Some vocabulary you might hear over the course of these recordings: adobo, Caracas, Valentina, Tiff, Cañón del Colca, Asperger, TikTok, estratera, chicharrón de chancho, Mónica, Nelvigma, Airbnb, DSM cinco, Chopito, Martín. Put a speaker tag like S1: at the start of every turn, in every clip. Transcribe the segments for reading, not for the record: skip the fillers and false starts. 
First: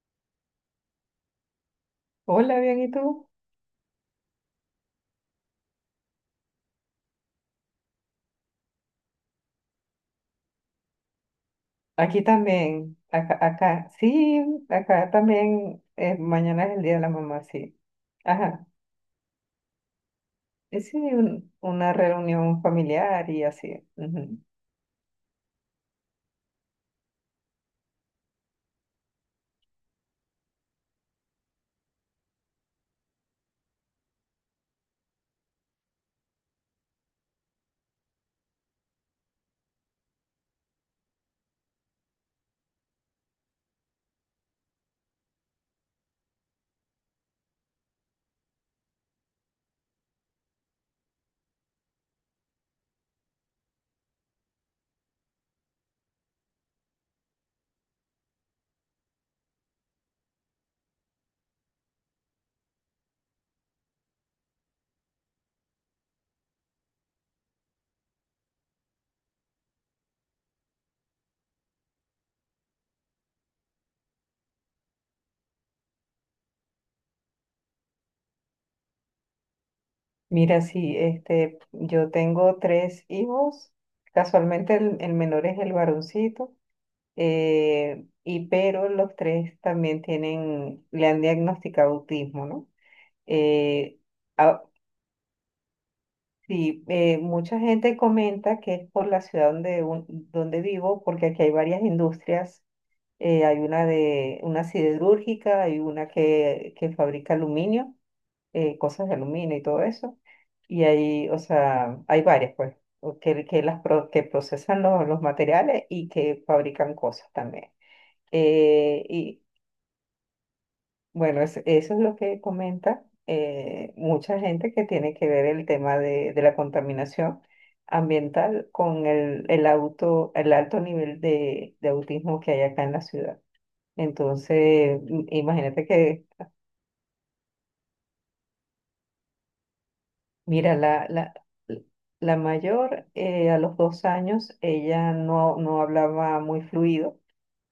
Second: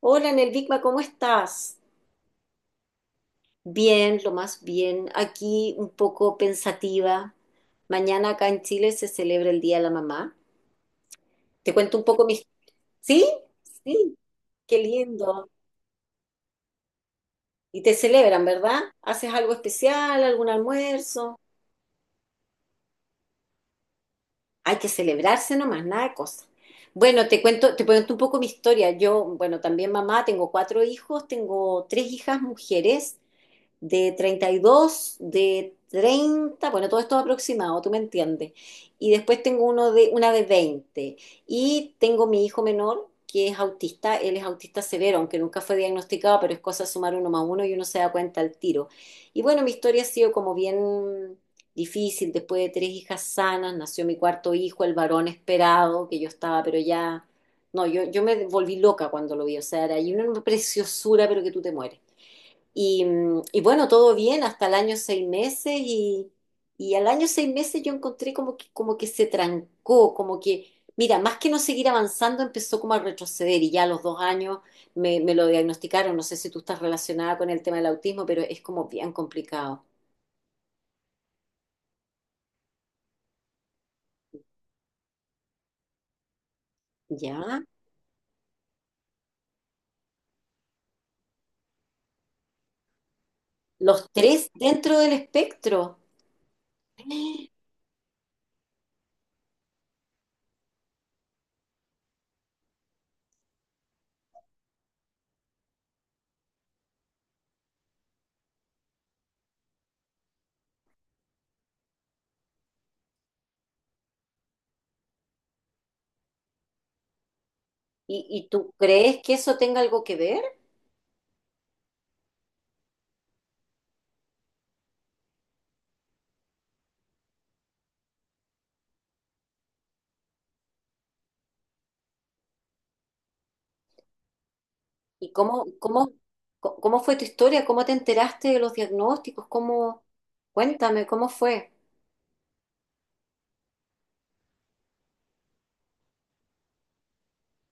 S1: Hola, Nelvigma, ¿cómo estás?
S2: Hola, bien, ¿y tú?
S1: Bien, lo más bien. Aquí un poco pensativa. Mañana acá en Chile se celebra el Día de la Mamá. Te cuento un
S2: Aquí
S1: poco mi.
S2: también,
S1: ¿Sí?
S2: acá,
S1: Sí,
S2: sí,
S1: qué
S2: acá
S1: lindo.
S2: también, mañana es el Día de la Mamá, sí.
S1: Y te celebran,
S2: Ajá,
S1: ¿verdad? ¿Haces algo especial, algún
S2: sí,
S1: almuerzo?
S2: una reunión familiar y así. Ujú.
S1: Hay que celebrarse nomás, nada de cosas. Bueno, te cuento un poco mi historia. Yo, bueno, también mamá, tengo cuatro hijos, tengo tres hijas mujeres de 32, de 30, bueno, todo esto aproximado, tú me entiendes. Y después tengo una de 20. Y tengo mi hijo menor, que es autista, él es autista severo, aunque nunca fue diagnosticado, pero es cosa de sumar uno más uno y uno se da cuenta al tiro. Y bueno, mi historia ha sido como bien difícil. Después de tres hijas sanas, nació mi cuarto hijo, el varón esperado, que yo estaba, pero ya, no, yo me volví loca cuando lo vi. O sea, era y una preciosura, pero que tú te mueres. Y bueno, todo bien hasta el año seis meses, y al año seis meses yo encontré como que se trancó, como que, mira, más que no seguir avanzando, empezó como a retroceder. Y ya a los 2 años me lo diagnosticaron. No sé si tú estás relacionada con el tema del autismo, pero es como bien complicado.
S2: Mira, sí, este, yo tengo tres hijos, casualmente el menor es el varoncito,
S1: ¿Ya?
S2: y pero los tres también tienen, le han diagnosticado autismo, ¿no? Eh,
S1: Los tres dentro del espectro.
S2: Sí,
S1: ¿Y,
S2: mucha gente comenta que es por la ciudad donde, donde vivo, porque aquí hay varias industrias. Hay una de una siderúrgica, hay una que fabrica aluminio, cosas de aluminio y todo eso. Y hay, o sea, hay varias, pues, o que las que procesan los materiales y que fabrican cosas también.
S1: y tú crees que
S2: Eh,
S1: eso tenga algo que ver?
S2: bueno, eso es lo que comenta mucha gente que tiene que ver el tema de la contaminación ambiental con el auto, el alto nivel de autismo que hay acá en la ciudad. Entonces,
S1: ¿Y cómo,
S2: imagínate
S1: cómo,
S2: que,
S1: co- cómo fue tu historia? ¿Cómo te enteraste de los diagnósticos? ¿Cómo?
S2: mira,
S1: Cuéntame,
S2: la,
S1: ¿cómo
S2: la,
S1: fue?
S2: la mayor a los 2 años, ella no hablaba muy fluido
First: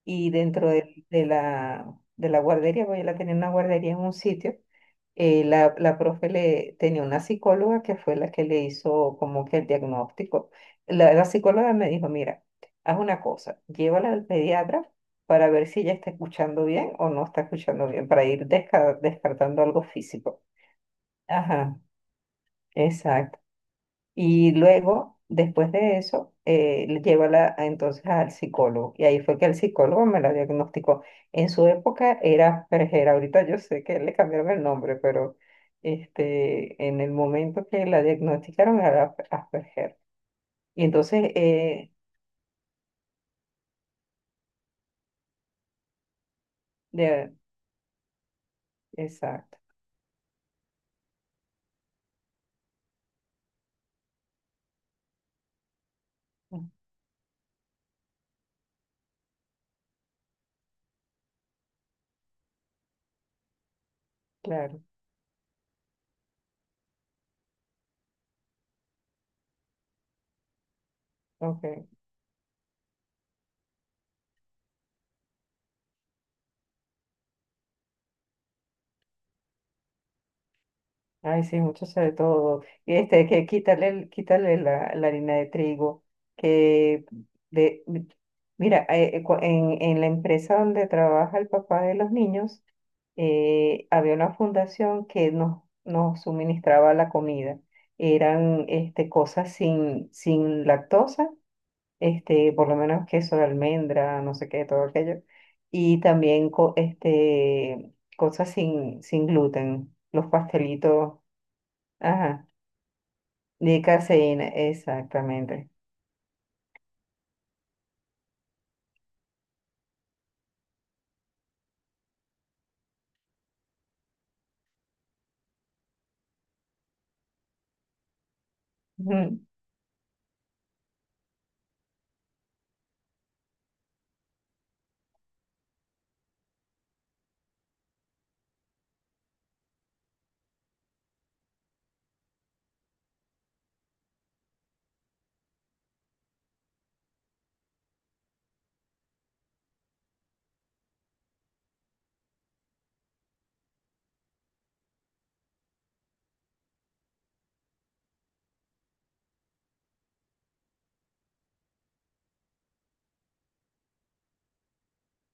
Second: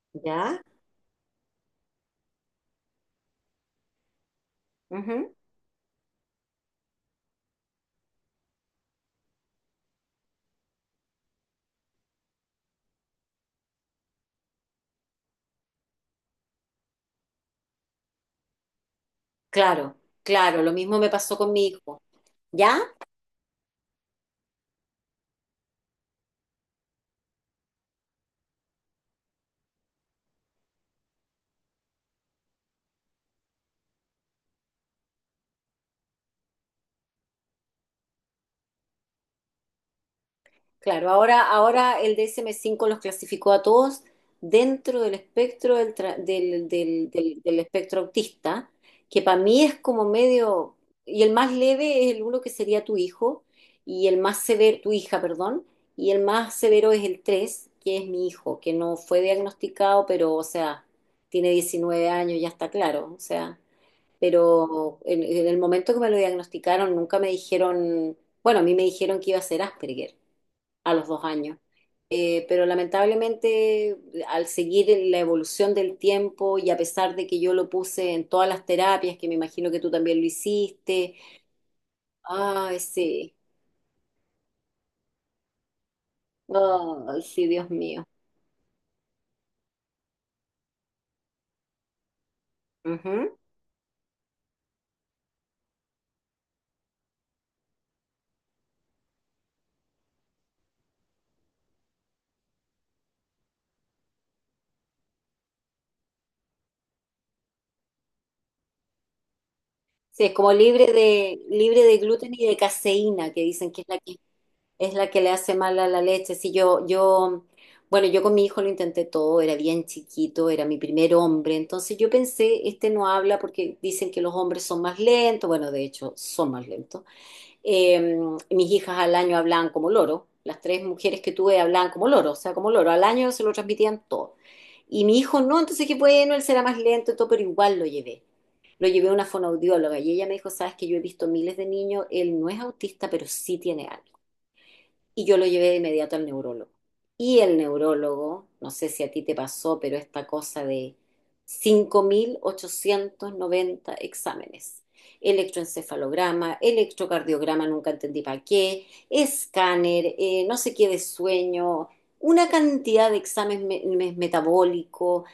S2: y
S1: ¿Ya?
S2: dentro de la guardería, porque ella la tenía en una guardería en un sitio
S1: Ujú.
S2: la profe tenía una psicóloga que fue la que le hizo como que el diagnóstico. La psicóloga me dijo, mira, haz una cosa, llévala al pediatra para ver si ella está escuchando bien o no está escuchando bien, para ir descartando algo
S1: Claro,
S2: físico.
S1: claro, lo mismo me pasó con mi
S2: Ajá,
S1: hijo. ¿Ya?
S2: exacto. Y luego, después de eso, llévala entonces al psicólogo. Y ahí fue que el psicólogo me la diagnosticó. En su época era Perjera, ahorita yo sé que le cambiaron el nombre, pero este, en el momento que la diagnosticaron era Asperger. Y
S1: Claro,
S2: entonces,
S1: ahora, ahora el DSM-5 los clasificó a todos dentro del, espectro del, tra- del, del-
S2: de-
S1: del- del espectro autista, que para
S2: exacto,
S1: mí es como medio. Y el más leve es el uno, que sería tu hijo, y el más severo, tu hija, perdón, y el más
S2: mm,
S1: severo es el 3, que es mi hijo, que no fue diagnosticado, pero, o sea, tiene 19 años, ya está claro. O sea,
S2: claro,
S1: pero en el momento que me lo diagnosticaron nunca me dijeron, bueno, a mí me dijeron que iba a ser Asperger a los 2 años.
S2: ok.
S1: Pero lamentablemente, al seguir la evolución del tiempo y a pesar de que yo lo puse en todas las terapias, que me imagino que tú también lo hiciste,
S2: Ay, sí, mucho sobre todo.
S1: ay,
S2: Y este,
S1: sí,
S2: que quítale quitarle la harina de trigo, que
S1: ay, sí, Dios
S2: de,
S1: mío.
S2: mira, en la empresa donde trabaja el papá de los niños,
S1: Ujú.
S2: había una fundación que nos suministraba la comida. Eran este, cosas sin lactosa, este, por lo menos queso de almendra, no sé qué, todo aquello. Y también este, cosas sin gluten,
S1: Sí,
S2: los
S1: es como libre
S2: pastelitos.
S1: de, libre de gluten y
S2: Ajá,
S1: de caseína, que dicen
S2: de
S1: que es la que,
S2: caseína,
S1: le hace
S2: exactamente.
S1: mal a la leche. Sí, bueno, yo con mi hijo lo intenté todo, era bien chiquito, era mi primer hombre, entonces yo pensé, este no habla porque dicen que los hombres son más lentos, bueno, de hecho, son más lentos. Eh, Mis hijas al año
S2: Ujú.
S1: hablaban como loro, las tres mujeres que tuve hablaban como loro, o sea, como loro, al año se lo transmitían todo. Y mi hijo no, entonces que bueno, él será más lento y todo, pero igual lo llevé. Lo llevé a una fonoaudióloga y ella me dijo, sabes que yo he visto miles de niños, él no es autista, pero sí tiene algo. Y yo lo llevé de inmediato al neurólogo. Y el neurólogo, no sé si a ti te pasó, pero esta cosa de 5.890 exámenes. Electroencefalograma, electrocardiograma, nunca entendí para qué, escáner, no sé qué de sueño, una cantidad de exámenes metabólicos.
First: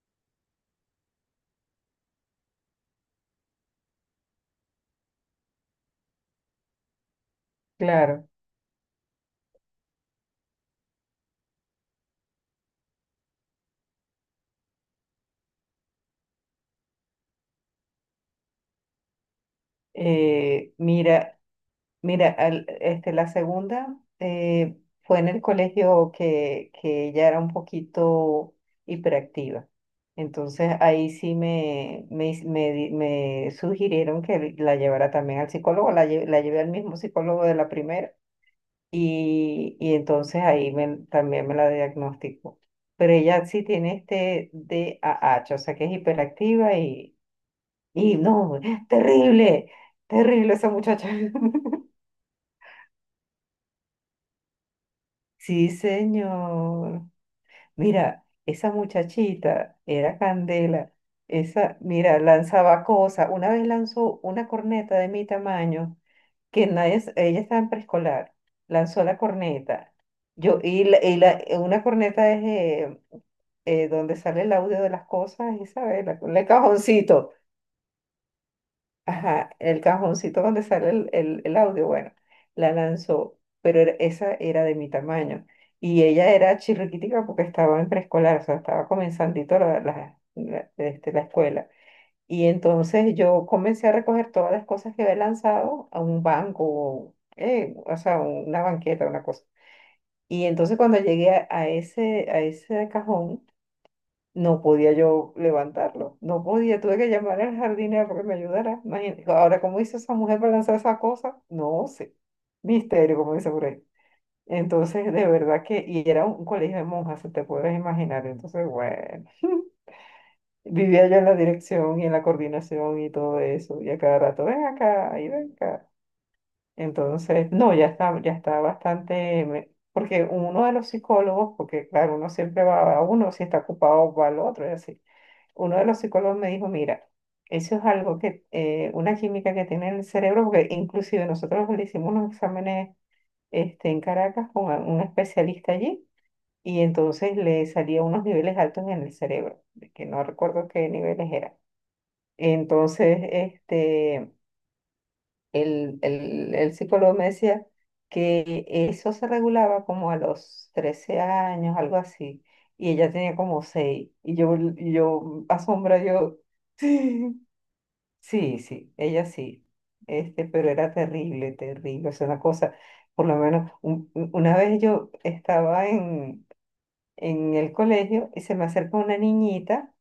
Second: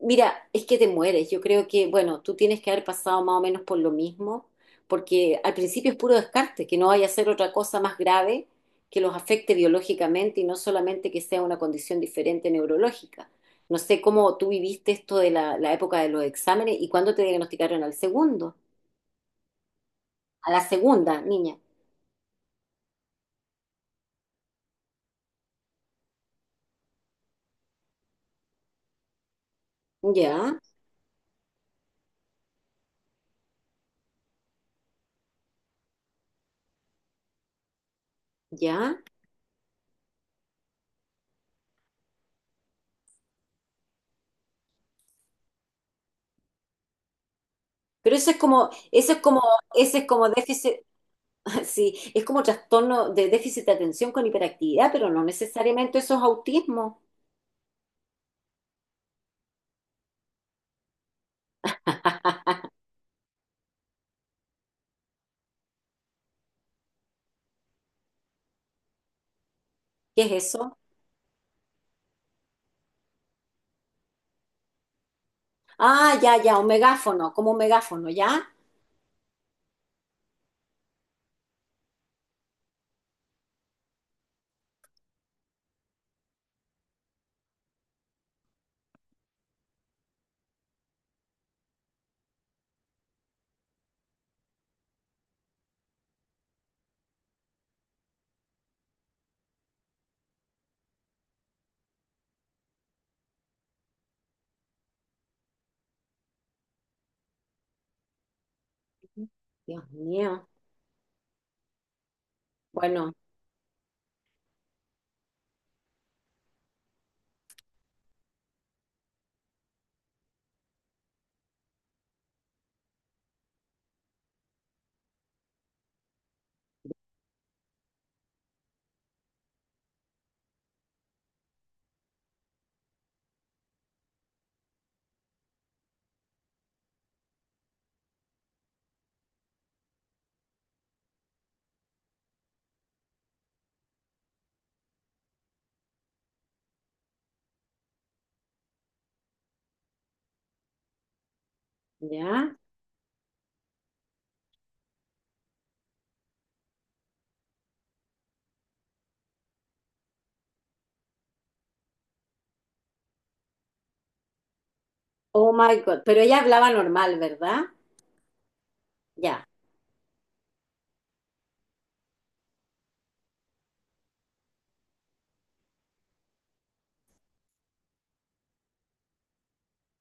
S1: Mira, es que te mueres. Yo creo que, bueno, tú tienes que haber pasado más o menos por lo mismo, porque al principio es puro descarte, que no vaya a ser otra cosa más
S2: Claro.
S1: grave que los afecte biológicamente y no solamente que sea una condición diferente neurológica. No sé cómo tú viviste esto de la época de los exámenes y cuándo te diagnosticaron al segundo, a la segunda,
S2: Mira,
S1: niña.
S2: mira, este, la segunda fue en el colegio que ella era un poquito hiperactiva.
S1: Ya,
S2: Entonces ahí sí me, hiz- me di- me sugirieron que la llevara también al psicólogo, la llevé al mismo psicólogo de la primera.
S1: ya.
S2: Y entonces ahí también me la diagnosticó. Pero ella sí tiene este DAH, o sea que es hiperactiva y,
S1: Pero
S2: y
S1: eso es
S2: no,
S1: como, eso es como,
S2: terrible,
S1: ese es como
S2: terrible esa
S1: déficit,
S2: muchacha.
S1: sí, es como trastorno de déficit de atención con hiperactividad, pero no
S2: Sí,
S1: necesariamente eso es autismo.
S2: señor. Mira, esa muchachita era candela. Esa, mira, lanzaba cosas. Una vez lanzó una corneta de mi tamaño, que nadie, ella estaba en preescolar. Lanzó la corneta.
S1: ¿Qué es
S2: Yo,
S1: eso?
S2: y la- una corneta es donde sale el audio de las cosas, Isabel,
S1: Ah, ya,
S2: el
S1: ya, un megáfono,
S2: cajoncito,
S1: como un megáfono, ¿ya?
S2: ajá, el cajoncito donde sale el audio, bueno, la lanzó, pero esa era de mi tamaño. Y ella era chirriquitica porque estaba en preescolar, o sea, estaba comenzandito este, la escuela. Y entonces yo comencé a recoger todas las cosas que había lanzado a un banco, o sea, una banqueta, una cosa. Y entonces cuando llegué a ese cajón, no podía yo levantarlo, no podía, tuve que llamar al jardinero para que me ayudara. Imagínate, ahora, ¿cómo
S1: Dios
S2: hizo esa mujer
S1: mío.
S2: para lanzar esa cosa? No sé,
S1: Bueno,
S2: misterio, como dice por ahí. Entonces, de verdad que, y era un colegio de monjas, se te puedes imaginar, entonces, bueno, vivía yo en la dirección y en la coordinación y todo eso, y a cada rato, ven acá, y ven acá. Entonces, no, ya está bastante, porque uno de los psicólogos, porque claro, uno siempre va a uno, si está ocupado va al otro, y así uno de los psicólogos me dijo, mira, eso es algo que, una química que tiene en el cerebro, porque inclusive nosotros le hicimos unos exámenes este, en Caracas con un especialista allí y entonces le salía unos niveles altos en el cerebro, de que no recuerdo qué niveles eran.
S1: ya.
S2: Entonces, este, el psicólogo me decía que eso se regulaba como a los 13 años, algo así, y ella tenía como 6 y yo
S1: Oh my God,
S2: asombra,
S1: pero
S2: yo...
S1: ella hablaba normal, ¿verdad?
S2: Sí, sí, ella
S1: Ya,
S2: sí. Este, pero era terrible, terrible. Es una cosa, por lo menos, una vez yo estaba en el colegio y se me acercó una niñita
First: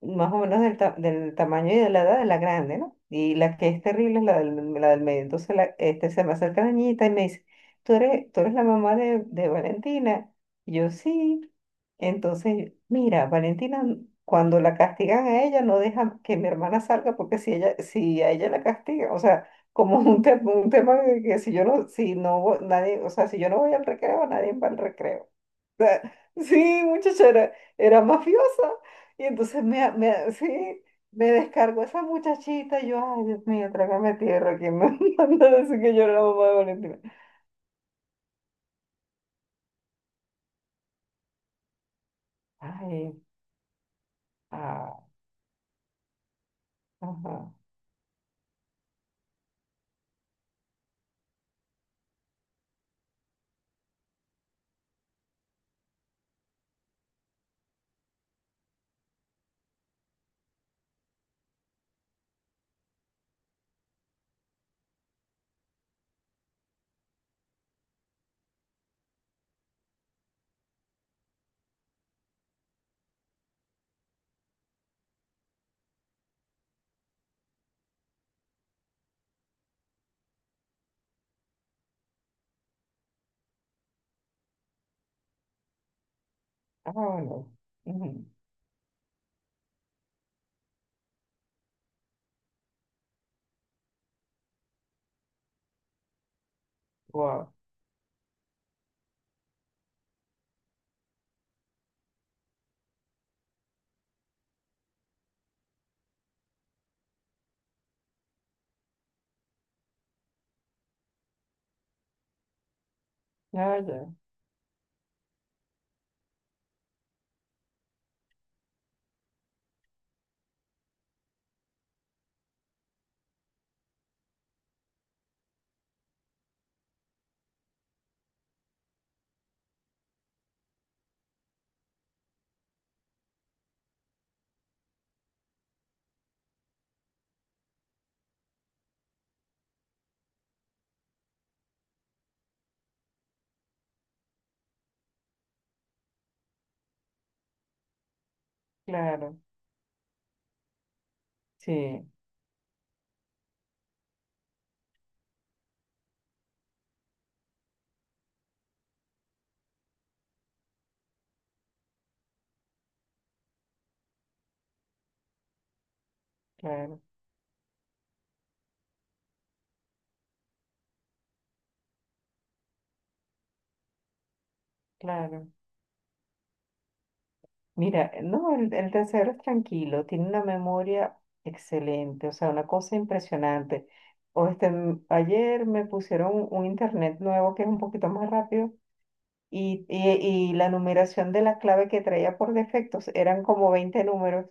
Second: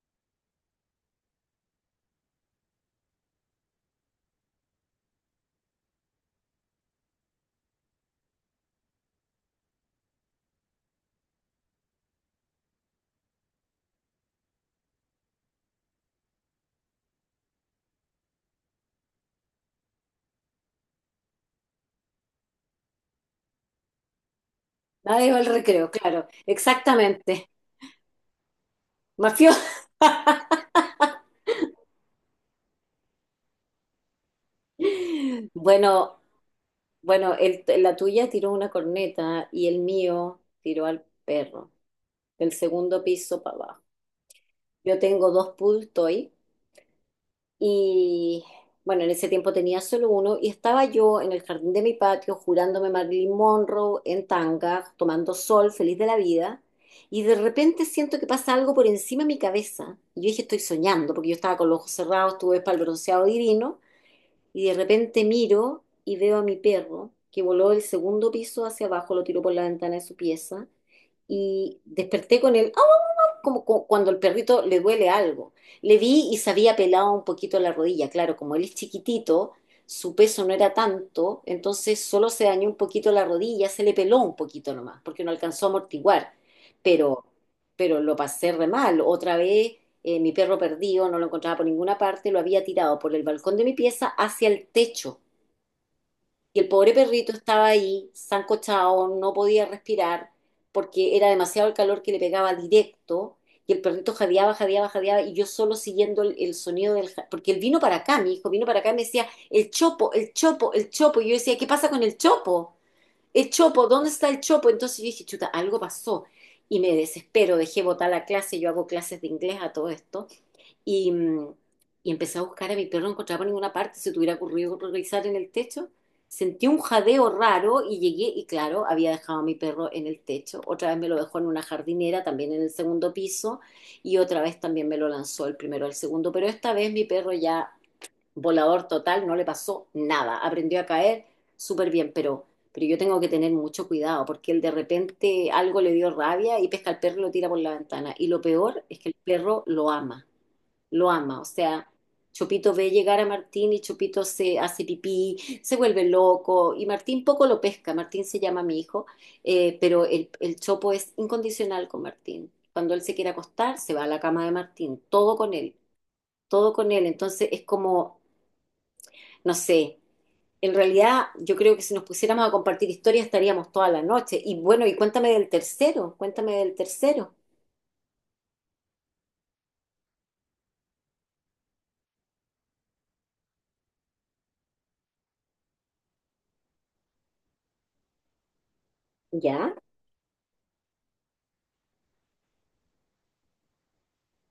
S2: más o menos del tamaño y de la edad de la grande, ¿no? Y la que es terrible es la del medio. Entonces este, se me acerca la niñita y me dice, ¿tú eres la mamá de Valentina? Y yo sí. Entonces, mira, Valentina, cuando la castigan a ella, no deja que mi hermana salga porque si a ella la castigan, o sea, como un tema de que si yo no, si no, vo- nadie, o sea, si yo no voy al recreo, nadie va al
S1: la
S2: recreo.
S1: dejó el recreo,
S2: sea,
S1: claro,
S2: Sí, muchacha,
S1: exactamente.
S2: era mafiosa. Y
S1: Mafioso.
S2: entonces sí, me descargo esa muchachita. Y yo, ay, Dios mío, trágame tierra. ¿Quién me manda a decir que yo era
S1: Bueno,
S2: la mamá de Valentina?
S1: bueno, la tuya tiró una corneta y el mío tiró al perro, del segundo
S2: Ay,
S1: piso para abajo. Yo
S2: ah,
S1: tengo dos pool toy.
S2: ajá,
S1: Y bueno, en ese tiempo tenía solo uno y estaba yo en el jardín de mi patio jurándome Marilyn Monroe en tanga, tomando sol, feliz de la vida. Y de repente siento que pasa algo por encima de mi cabeza. Y yo dije, estoy soñando, porque yo estaba con los ojos cerrados, estuve espalbroceado divino. Y de repente miro y veo a mi perro que voló del segundo piso hacia abajo. Lo tiró por la ventana de su pieza. Y desperté con él. ¡Oh! Como cuando el perrito le duele algo. Le vi y se había pelado un poquito la rodilla. Claro, como él es chiquitito, su peso no era tanto, entonces solo se dañó un poquito la rodilla, se le peló un poquito nomás, porque no alcanzó a amortiguar.
S2: ah,
S1: Pero,
S2: bueno.
S1: pero lo pasé re mal. Otra vez, mi perro perdido, no lo encontraba por ninguna parte, lo había tirado por el balcón de mi pieza hacia el techo. Y el pobre perrito
S2: Wow,
S1: estaba ahí, sancochado, no podía respirar porque era demasiado el calor que le pegaba directo. Y el perrito jadeaba, jadeaba, jadeaba. Y yo solo siguiendo el sonido del. Porque él vino para acá, mi hijo vino para acá y me decía: el chopo, el chopo, el chopo. Y yo decía: ¿Qué pasa con el chopo? El
S2: ya,
S1: chopo, ¿dónde
S2: ya,
S1: está el chopo? Entonces yo dije: chuta, algo pasó. Y me desespero, dejé botar la clase. Yo hago clases de inglés a todo esto. Y, mm, y empecé a buscar a mi perro, no encontraba por ninguna parte, se te hubiera ocurrido revisar en el techo. Sentí un jadeo raro y llegué, y claro, había dejado a mi perro en el techo. Otra vez me lo dejó en una jardinera, también en el segundo piso, y otra vez también me lo lanzó el primero al segundo. Pero esta vez mi perro ya volador total, no le pasó nada. Aprendió a caer súper bien, pero yo tengo que tener mucho cuidado porque él de repente algo le dio rabia y pesca al perro y lo tira por la ventana. Y lo peor es que el
S2: claro,
S1: perro lo ama, lo ama. O sea,
S2: sí,
S1: Chopito ve llegar a Martín y Chopito se hace pipí, se vuelve loco y Martín poco lo pesca. Martín se llama mi hijo, pero el Chopo es incondicional con Martín. Cuando él se quiere acostar, se va a la cama de Martín, todo con él, todo con
S2: claro,
S1: él. Entonces es como, no sé. En realidad, yo creo que si nos pusiéramos a compartir historias estaríamos toda la noche. Y bueno, y cuéntame
S2: claro.
S1: del tercero, cuéntame del tercero.
S2: Mira, no, el tercero es tranquilo, tiene una memoria excelente, o sea, una cosa impresionante. O este, ayer me pusieron un internet nuevo que es un poquito más rápido
S1: ¿Ya?
S2: y, y la numeración de la clave que traía por defectos eran como 20 números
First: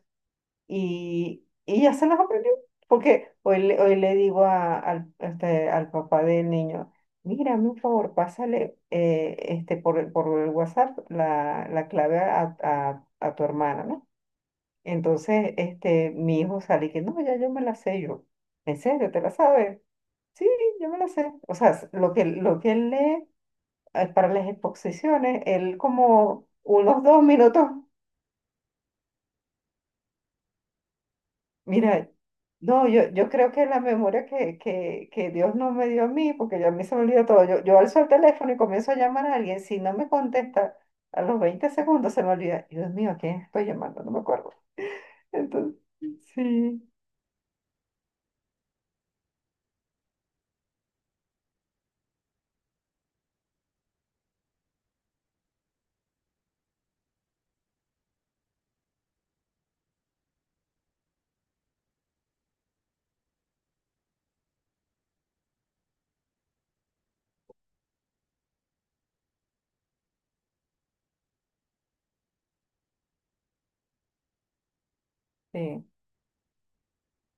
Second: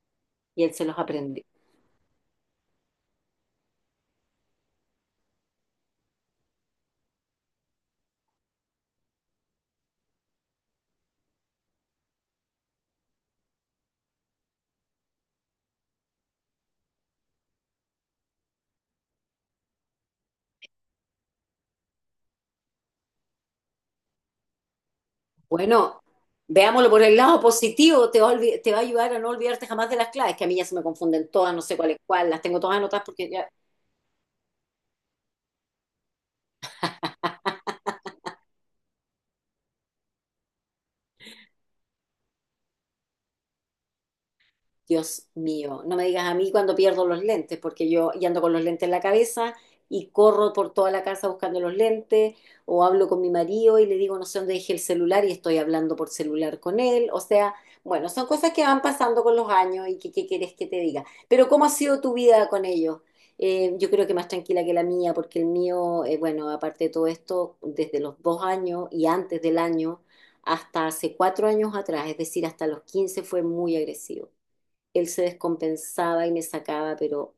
S1: Y él se los aprendió.
S2: y ya se los aprendió. Porque hoy le digo este, al papá del niño, mira, hazme un favor, pásale este, por el WhatsApp la clave a tu hermana, ¿no? Entonces, este, mi hijo sale que no, ya yo me la sé yo. ¿En serio? ¿Te la sabes? Sí, yo me la sé. O sea, lo que, él lee para las exposiciones, él
S1: Bueno,
S2: como
S1: veámoslo
S2: unos
S1: por el
S2: dos
S1: lado
S2: minutos,
S1: positivo, te va a ayudar a no olvidarte jamás de las claves, que a mí ya se me confunden todas, no sé cuál es
S2: mira,
S1: cuál, las tengo todas
S2: no,
S1: anotadas
S2: yo
S1: porque ya.
S2: creo que la memoria que Dios no me dio a mí, porque yo a mí se me olvida todo, yo alzo el teléfono y comienzo a llamar a alguien, si no me contesta, a los 20 segundos se me olvida, Dios mío, ¿a quién estoy llamando? No me acuerdo.
S1: Dios
S2: Entonces,
S1: mío, no me digas a mí cuando
S2: sí,
S1: pierdo los lentes, porque yo y ando con los lentes en la cabeza y corro por toda la casa buscando los lentes, o hablo con mi marido y le digo no sé dónde dejé el celular y estoy hablando por celular con él. O sea, bueno, son cosas que van pasando con los años y que qué quieres que te diga. Pero ¿cómo ha sido tu vida con ellos? Yo creo que más tranquila que la mía, porque el mío, bueno, aparte de todo esto, desde los 2 años y antes del año hasta hace 4 años atrás, es decir, hasta los 15 fue muy agresivo. Él se
S2: sí,
S1: descompensaba y me sacaba, pero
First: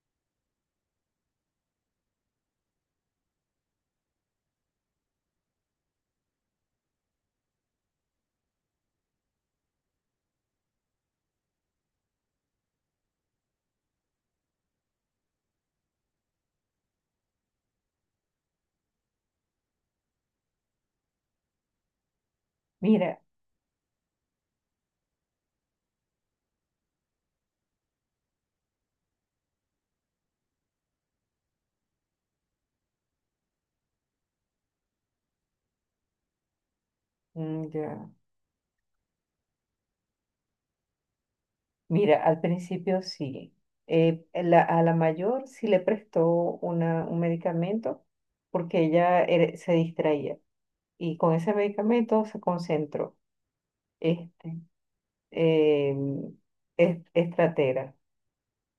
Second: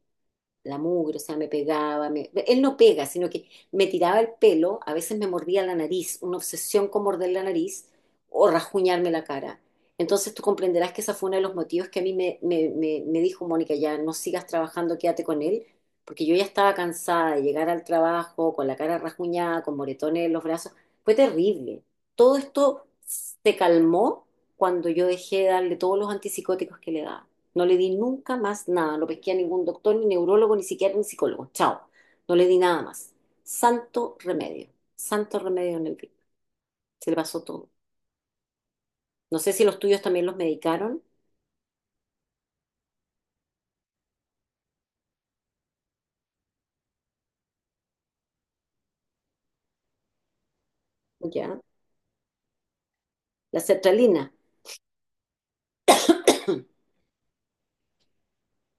S1: la mugre. O sea, me pegaba, él no pega, sino que me tiraba el pelo, a veces me mordía la nariz, una obsesión con morder la nariz o rajuñarme la cara. Entonces tú comprenderás que ese fue uno de los motivos que a mí me dijo Mónica, ya no sigas trabajando, quédate con él, porque yo ya estaba cansada de llegar al trabajo con la cara rajuñada, con moretones en los brazos, fue terrible. Todo esto
S2: mira,
S1: se calmó cuando yo dejé de darle todos los antipsicóticos que le daba. No le di nunca más nada. No pesqué a ningún doctor, ni neurólogo, ni siquiera ni psicólogo. Chao. No le di nada más. Santo remedio. Santo remedio en el día. Se le pasó todo.
S2: mm, ya.
S1: No sé si los tuyos también los medicaron.
S2: Mira, al principio sí. A la mayor sí le prestó un medicamento porque se distraía y con ese
S1: Ya.
S2: medicamento se concentró.
S1: La sertralina.
S2: Este, em, estratera,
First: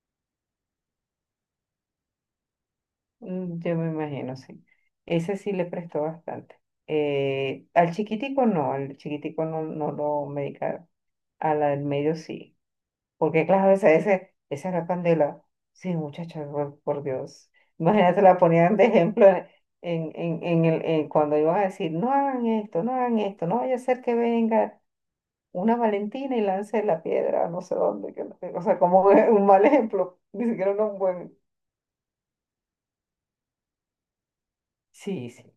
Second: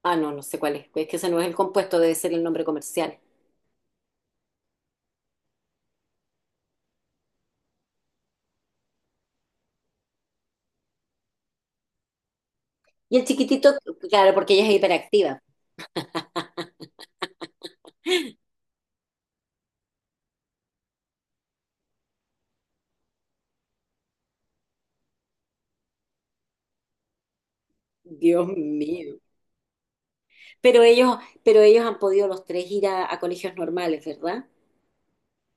S1: Ah, no, no sé cuál es. Es que ese no es el compuesto, debe ser el nombre comercial.
S2: mm, yo me imagino, sí. Ese sí le prestó bastante. Al chiquitico no, no lo medicaron. A la del medio sí.
S1: Y el
S2: Porque claro,
S1: chiquitito, claro, porque ella
S2: esa
S1: es
S2: era
S1: hiperactiva.
S2: Candela. Sí, muchacha, por Dios. Imagínate, la ponían de ejemplo en el, en cuando iban a decir, no hagan esto, no hagan esto, no vaya a ser que venga una Valentina y lance la piedra a no sé dónde. Que no
S1: Dios
S2: sé". O sea, como
S1: mío.
S2: es un mal ejemplo, ni siquiera
S1: Pero
S2: un
S1: ellos,
S2: buen...
S1: pero ellos han podido los tres ir a colegios normales, ¿verdad?
S2: Sí, sí,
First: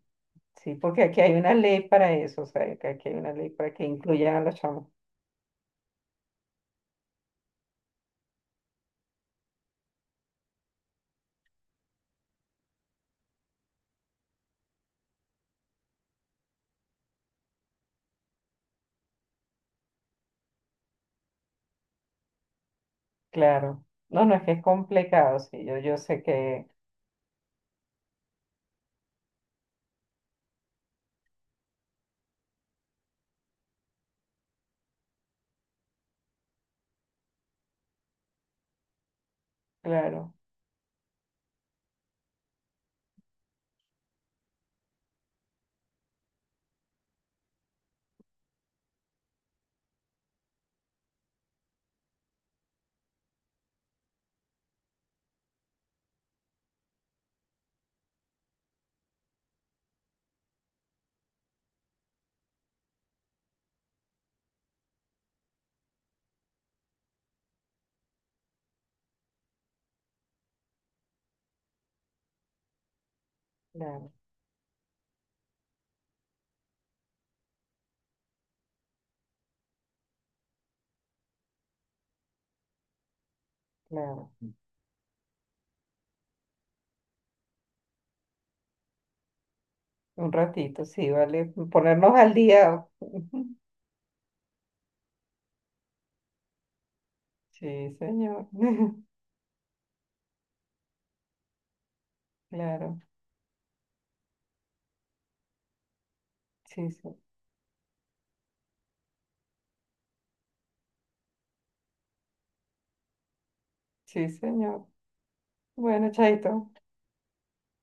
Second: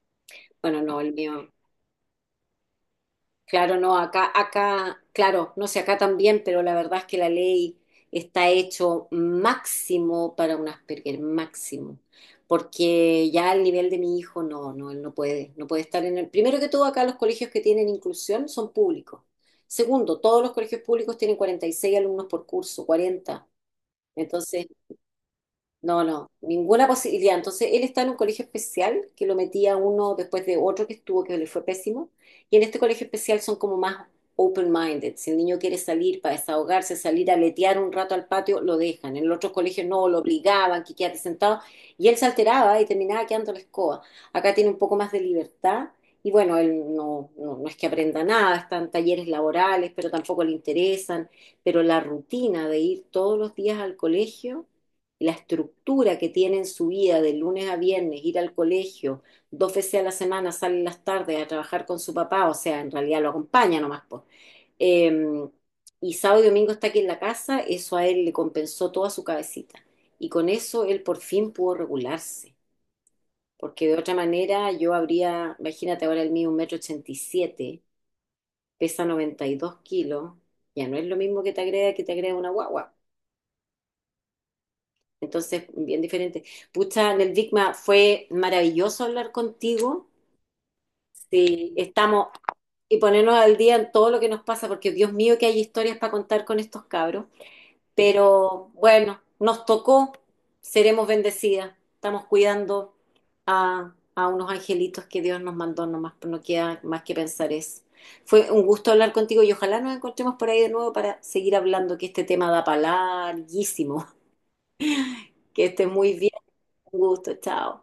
S2: sí,
S1: Bueno, no,
S2: porque
S1: el
S2: aquí hay
S1: mío.
S2: una ley para eso, o sea, que aquí hay una ley para
S1: Claro,
S2: que
S1: no, acá,
S2: incluyan a los chamos.
S1: acá, claro, no sé, acá también, pero la verdad es que la ley está hecho máximo para un Asperger, máximo. Porque ya al nivel de mi hijo, no, no, él no puede, no puede estar en el. Primero que todo, acá los colegios que tienen inclusión son públicos. Segundo, todos los colegios públicos tienen 46 alumnos por curso, 40.
S2: Claro. No, no, es que es
S1: Entonces,
S2: complicado, sí, yo
S1: no,
S2: sé
S1: no,
S2: que,
S1: ninguna posibilidad. Entonces, él está en un colegio especial que lo metía uno después de otro que estuvo, que le fue pésimo. Y en este colegio especial son como más open-minded. Si el niño quiere salir para desahogarse, salir a letear un rato al patio, lo dejan. En el otro colegio no, lo
S2: claro,
S1: obligaban, que quédate sentado. Y él se alteraba y terminaba quedando en la escoba. Acá tiene un poco más de libertad. Y bueno, él no, no, no es que aprenda nada, están talleres laborales, pero tampoco le interesan. Pero la rutina de ir todos los días al colegio, la estructura que tiene en su vida de lunes a viernes, ir al colegio, dos veces a la semana sale en las tardes a trabajar con su papá, o sea, en realidad lo acompaña nomás, pues. Eh, y sábado y domingo está aquí en la casa, eso a él le compensó toda su cabecita. Y con eso él por fin pudo regularse, porque de
S2: claro,
S1: otra manera yo habría, imagínate ahora el mío, 1,87 m, pesa 92 kilos, ya no es lo mismo que te agrega una guagua.
S2: claro.
S1: Entonces, bien diferente. Pucha, Neldikma, fue maravilloso hablar contigo.
S2: Un ratito, sí, vale.
S1: Sí,
S2: Ponernos
S1: estamos
S2: al día.
S1: y ponernos al día en todo lo que nos pasa, porque Dios mío que hay historias para contar con estos cabros.
S2: Sí, señor.
S1: Pero bueno, nos tocó, seremos bendecidas. Estamos cuidando
S2: Claro.
S1: a unos angelitos que Dios nos mandó nomás, pues no queda
S2: Sí,
S1: más
S2: sí.
S1: que pensar eso. Fue un gusto hablar contigo y ojalá nos encontremos por ahí de nuevo para seguir hablando, que este tema da para larguísimo.
S2: Sí, señor.
S1: Que estés
S2: Bueno,
S1: muy bien,
S2: chaito.
S1: un gusto, chao.